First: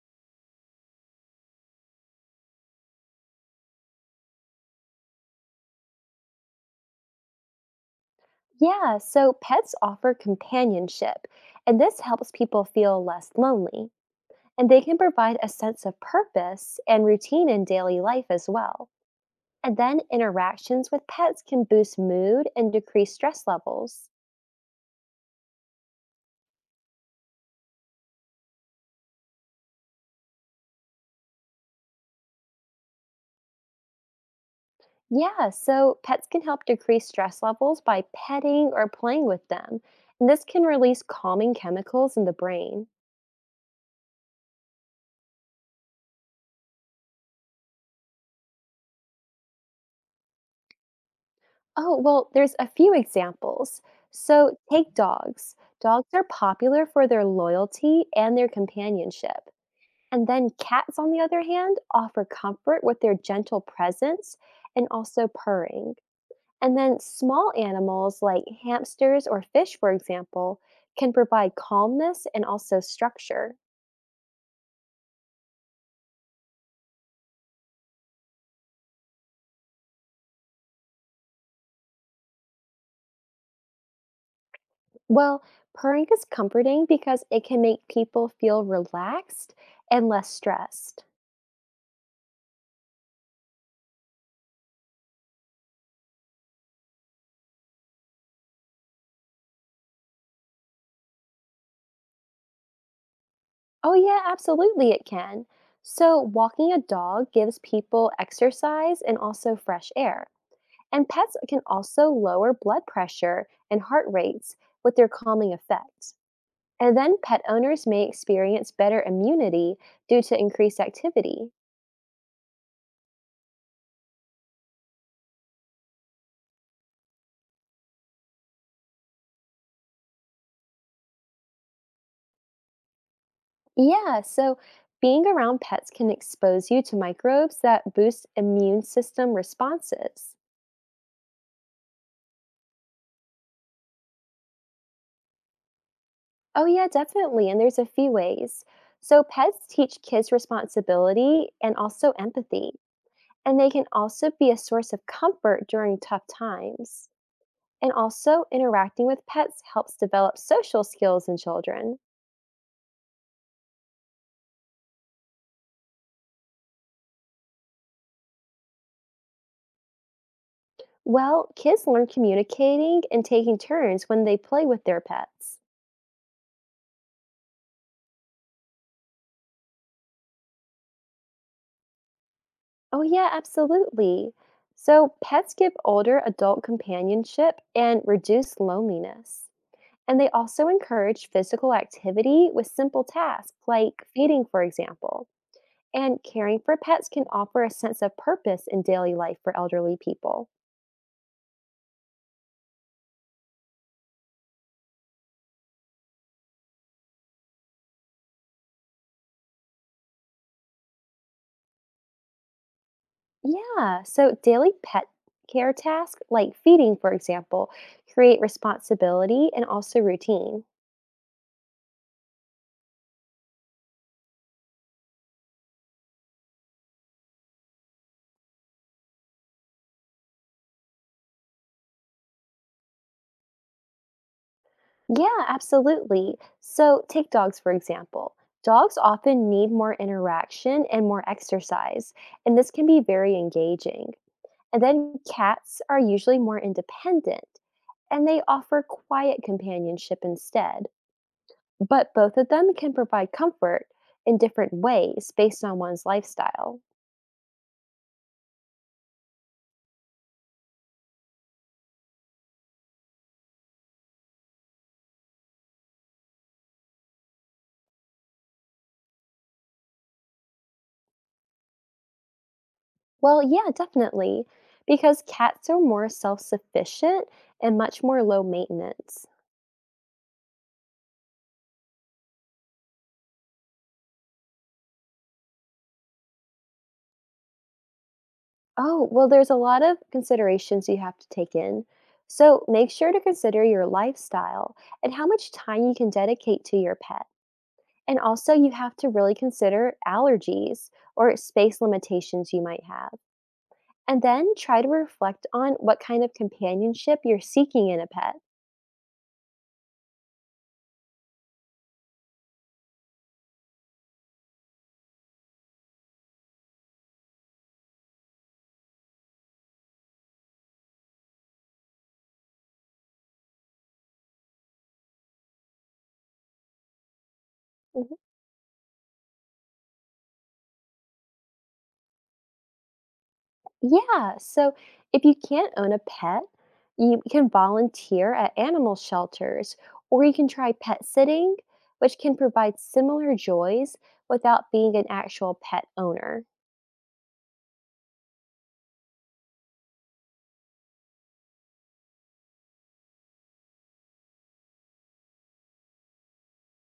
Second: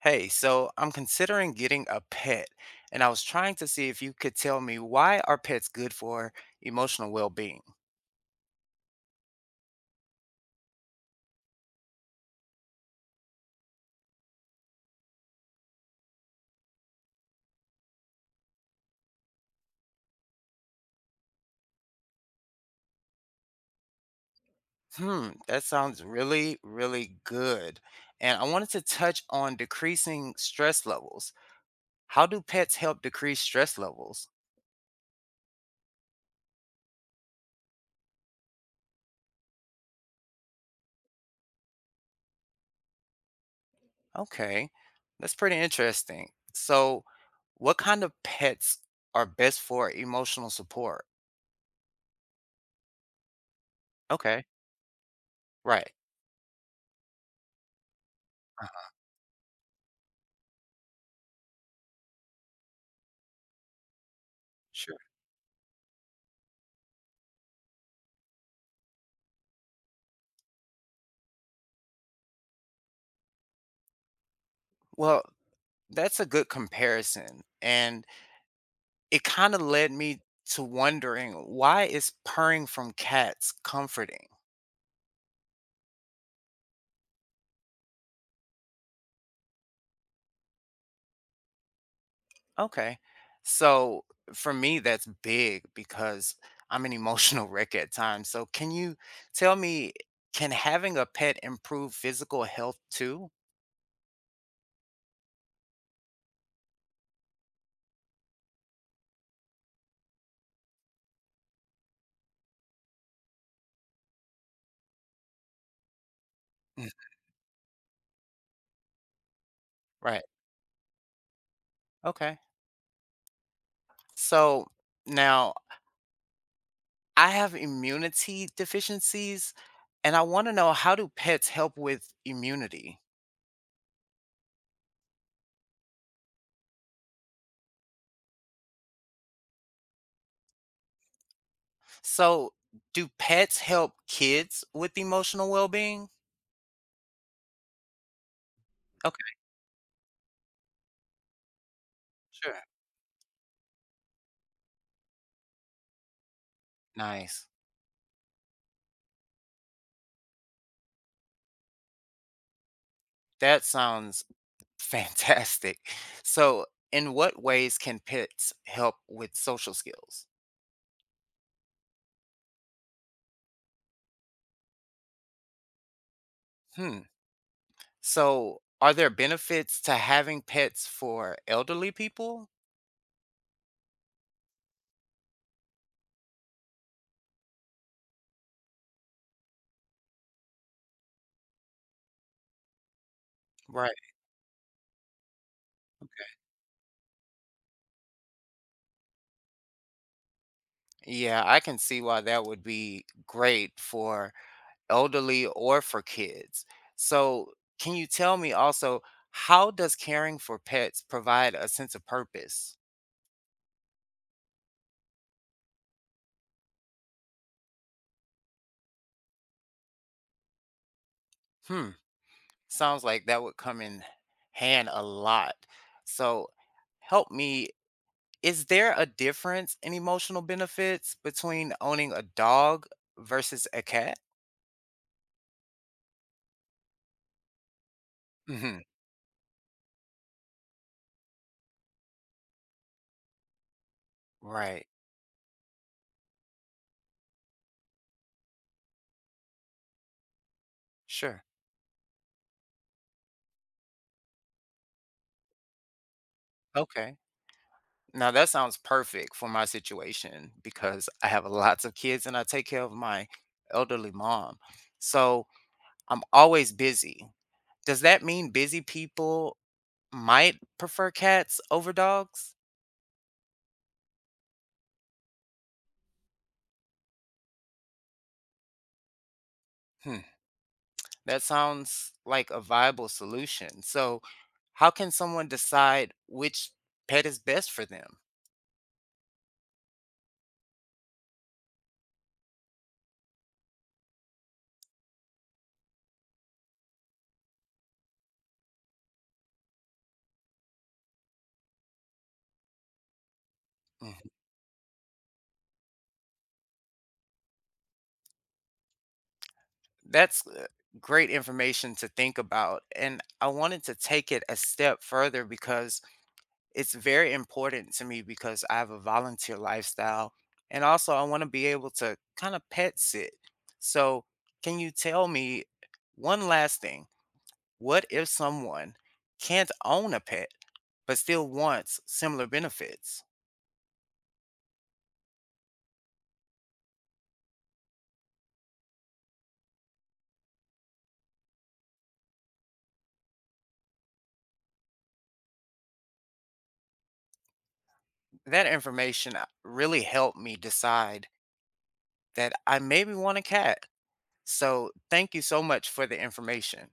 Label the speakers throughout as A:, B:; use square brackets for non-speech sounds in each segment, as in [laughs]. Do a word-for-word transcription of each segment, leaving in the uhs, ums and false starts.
A: Hey, so I'm considering getting a pet, and I was trying to see if you could tell me, why are pets good for emotional well-being?
B: Yeah, so pets offer companionship, and this helps people feel less lonely. And they can provide a sense of purpose and routine in daily life as well. And then interactions with pets can boost mood and decrease stress levels.
A: Hmm, that sounds really, really good. And I wanted to touch on decreasing stress levels. How do pets help decrease stress levels?
B: Yeah, so pets can help decrease stress levels by petting or playing with them. And this can release calming chemicals in the brain.
A: Okay, that's pretty interesting. So, what kind of pets are best for emotional support?
B: Oh, well, there's a few examples.
A: Okay,
B: So take dogs.
A: right.
B: Dogs are popular for their loyalty and their
A: uh
B: companionship. And then cats, on the other hand, offer comfort with their gentle presence and
A: Sure.
B: also purring. And then small animals like hamsters or fish, for example, can provide calmness and also structure.
A: Well, that's a good comparison. And it kind of led me to wondering, why is purring from cats comforting?
B: Well, purring is comforting because it can make people feel relaxed and less stressed.
A: Okay. So for me, that's big because I'm an [laughs] emotional wreck at times. So can you tell me, can having a pet improve physical health too?
B: Oh, yeah, absolutely, it can. So, walking a dog gives people exercise and also fresh air. And pets can also lower blood pressure and heart rates with their calming effect.
A: Mm,
B: And then pet owners may experience better immunity due
A: right.
B: to increased activity.
A: Okay. So now I have immunity deficiencies and I want to know, how do pets help with immunity?
B: Yeah, so being around pets can expose you to microbes that boost immune system responses.
A: So do pets help kids with emotional well-being?
B: Oh, yeah, definitely. And there's a few ways.
A: Okay,
B: So, pets teach kids responsibility and also
A: sure.
B: empathy, and they can also be a source of comfort during tough times.
A: Nice.
B: And also, interacting with pets helps develop social skills in children.
A: That sounds [laughs] fantastic. So, in what ways can pets help with social skills?
B: Well, kids learn communicating and taking turns when they play with their pets.
A: Hmm. So, are there benefits to having pets for elderly people?
B: Oh, yeah, absolutely. So, pets give older adult companionship and reduce loneliness. And they also encourage physical activity with simple tasks
A: Right.
B: like feeding, for example. And caring for pets can offer a sense of purpose in daily life for elderly people.
A: Yeah, I can see why that would be great for elderly or for kids. So, can you tell me also, how does caring for pets provide a sense of purpose?
B: Yeah, so daily pet care tasks like feeding, for example, create responsibility and also routine.
A: Hmm. Sounds like that would come in hand a lot. So help me, is there a difference in emotional benefits between owning a dog versus a cat?
B: Yeah, absolutely. So take dogs, for example.
A: Hmm.
B: Dogs often need more interaction and more exercise, and this can be very engaging. And
A: Right.
B: then cats are usually more independent and they offer quiet companionship instead.
A: Sure.
B: But both of them can provide comfort in different ways based on one's lifestyle.
A: Okay. Now that sounds perfect for my situation because I have lots of kids and I take care of my elderly mom. So I'm always busy. Does that mean busy people might prefer cats over dogs?
B: Well, yeah, definitely, because cats are more self sufficient and much more low maintenance.
A: Hmm. That sounds like a viable solution. So, how can someone decide which pet is best for them?
B: Oh, well, there's a lot of considerations you have to take in. So make sure to consider your lifestyle and how much time you can dedicate to your pet. And also, you have to really consider allergies or space limitations you might have. And
A: Mhm.
B: then try to reflect on what kind of companionship you're seeking in a pet.
A: That's uh, great information to think about. And I wanted to take it a step further because it's very important to me because I have a volunteer lifestyle. And also, I want to be able to kind of pet sit. So, can you tell me one last thing? What if someone can't own a pet but still wants similar benefits?
B: Yeah. So if you can't own a pet, you can volunteer at animal shelters or you can try pet sitting, which can provide similar joys without being an actual pet owner.
A: That information uh, really helped me decide that I maybe want a cat. So, thank you so much for the information.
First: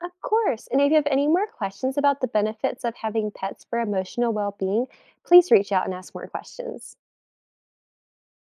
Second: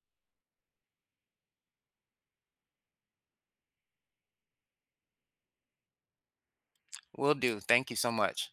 B: Of course. And if you have any more questions about the benefits of having pets for emotional well being, please reach out and ask more questions.
A: Will do. Thank you so much.